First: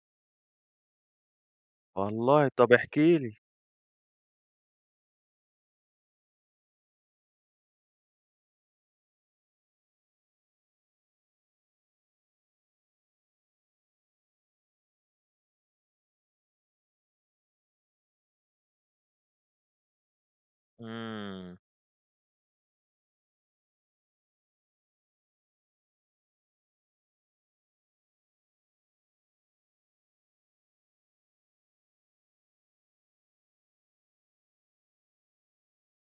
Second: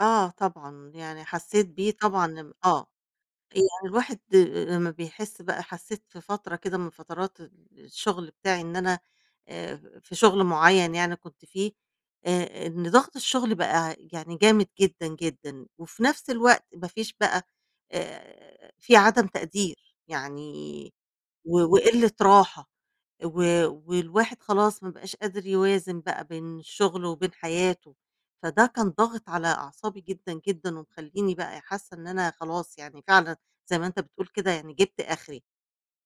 آه طبعًا، يعني حسيت بيه طبعًا والله، ام طَب آه، احكي لي. يعني الواحد آآ، لمّا بيحس بقى حسيت في فترة كده من فترات ال الشغل بتاعي إن أنا آآ، في شغل معيّن يعني كنت فيه آآ، إن ضغط الشغل بقى يعني جامد جدًا، جدًا وفي نفس الوقت ما فيش بقى آآ، في عدم تقدير يعني إمم. و وقلة راحة و والواحد خلاص، ما بقاش قادر يوازن بقى بين شغله وبين حياته، فده كان ضاغط على أعصابي جدًا، جدًا ومخليني بقى حاسة إن أنا خلاص، يعني فعلًا زي ما أنت بتقول كده، يعني جبت آخري،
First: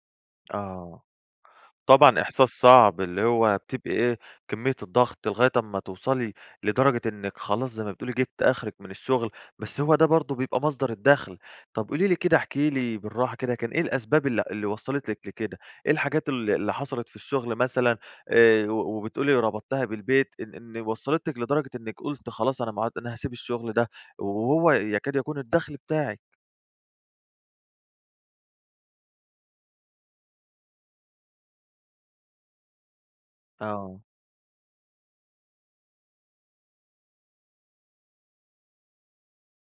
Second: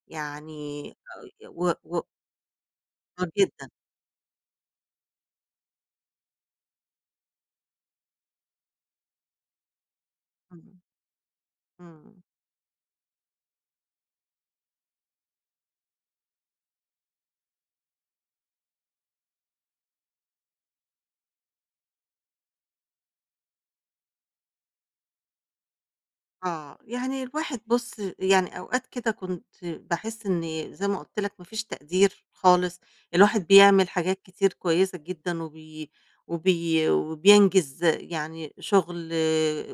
يعني آه، [unintelligible] و و طبعًا إحساس صعب اللي آه، هو جدًا. بتبقى إيه، كمية الضغط لغاية أمّا توصلي لدرجة إنِك خلاص، زي ما بتقولي جبتِ آخرِك من الشغل، بس هو ده برضه بيبقى إمم، مصدر الدخل. طَب قولي لي إمم. كده، احكي لي بالراحة كده، كان إيه الأسباب اللي اللي وصّلت لِك لكده؟ إيه الحاجات ال اللي حصلت في الشغل مثلًا آآ، و وبتقولي ربطتِيها بالبيت إن إن وصلتِك لدرجة إنِّك قلتِ خلاص أنا ما عد أنا هاسيب الشغل ده، وهو يكاد يكون الدخل بتاعِك؟ آه، يعني الواحد بُصّ، يعني أوقات كده كنت باحس إني زي ما قُلت لك ما فيش تقدير خالص، الواحد بيعمل آه. حاجات كتير كويسة جدًا، وبي وبي وبينجز يعني شغل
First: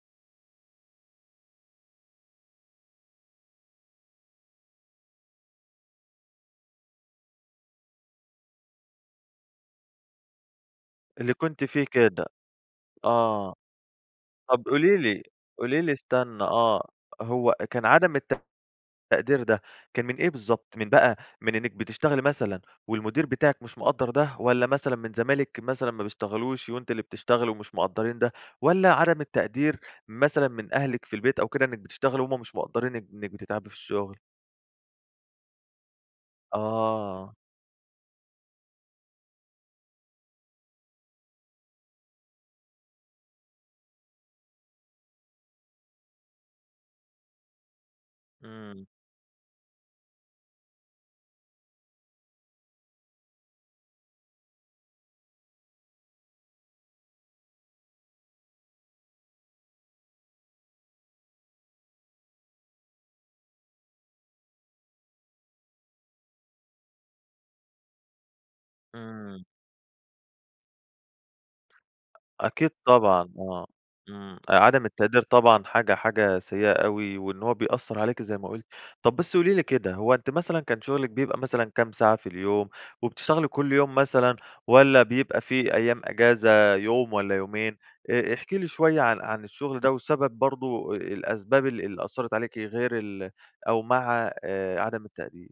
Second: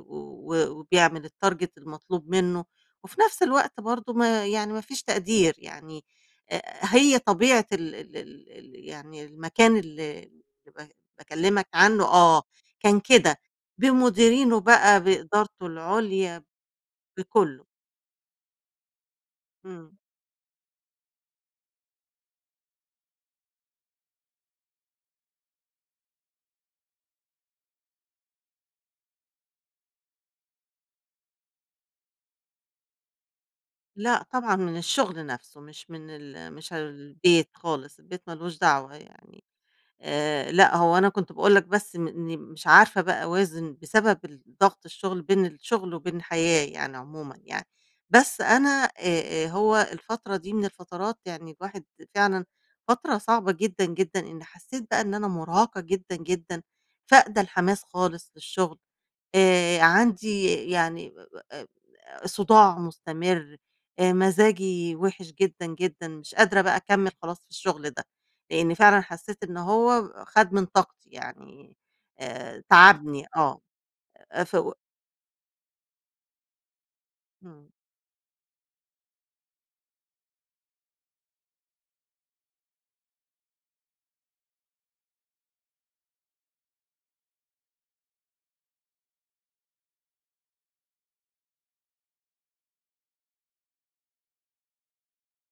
و وبيعمل الtarget المطلوب منه وفي نفس الوقت برضه ما يعني ما فيش تقدير، يعني آآ، هي طبيعة ال ال ال ال يعني المكان اللي ب اللي كنتِ باكلّمك فيه عنه كده، آه، كان كده، آه، بمديرينه طَب قولي بقى لي بإدارته قولي لي العُليا استنى آه، هو بكلُّه. كان عدم الت التقدير ده إمم. كان من إيه بالضبط؟ من بقى من إنِّك بتشتغلي مثلًا والمدير بتاعِك مش مقدّر ده؟ والَّا مثلًا من زمايلِك مثلًا ما بيشتغلوش وأنتِ اللي بتشتغلي ومش مقدرّين ده؟ والَّا عدم التقدير مثلًا من أهلِك في البيت أو كده إنِّك بتشتغلي، وهم مش مقدرّين إن إنِّك بتتعبي في الشغل؟ لأ، طبعًا من الشغل نفسه مش من ال مش آه. البيت خالص، البيت ما لوش دعوة يعني. آآ، لأ هو أنا كنت باقول لك بس م إني مش عارفة بقى أوازن بسبب الضغط الشغل، بين الشغل وبين الحياة يعني عمومًا يعني، بس أنا إمم. آآ، آآ، هو الفترة دي من الفترات يعني الواحد فعلًا فترة صعبة جدًا، جدًا، إني حسيت بقى إن أنا مرهقة جدًا، جدًا فاقدة الحماس خالص للشغل [unintelligible] آآ، عندي يعني آآ، صداع مستمر مزاجي وحش جدًا، جدًا، مش قادرة بقى أكمِّل خلاص في الشغل ده، لإني فعلًا حسيت إمم. إنه هو خد من طاقتي، يعني آآ، أكيد تعبني، طبعًا، آه آه، إمم أ ف و عدم التقدير طبعًا حاجة حاجة سيئة أوي، وإن هو همم. بيأثَّر عليكِ زي ما قُلتِ. طَب بس قولي لي كده، هو أنتِ مثلًا كان شغلِك بيبقى مثلًا كام ساعة في اليوم، وبتشتغلي كُلّ يوم مثلًا والَّا بيبقى في أيام أجازة، يوم والَّا يومين آآ، آآ، احكي لي شوية عن عن الشغل ده وسبب برضه أ الأسباب اللي اللي أثَّرت عليكِ غير ال أو مع آآ، عدم التقدير.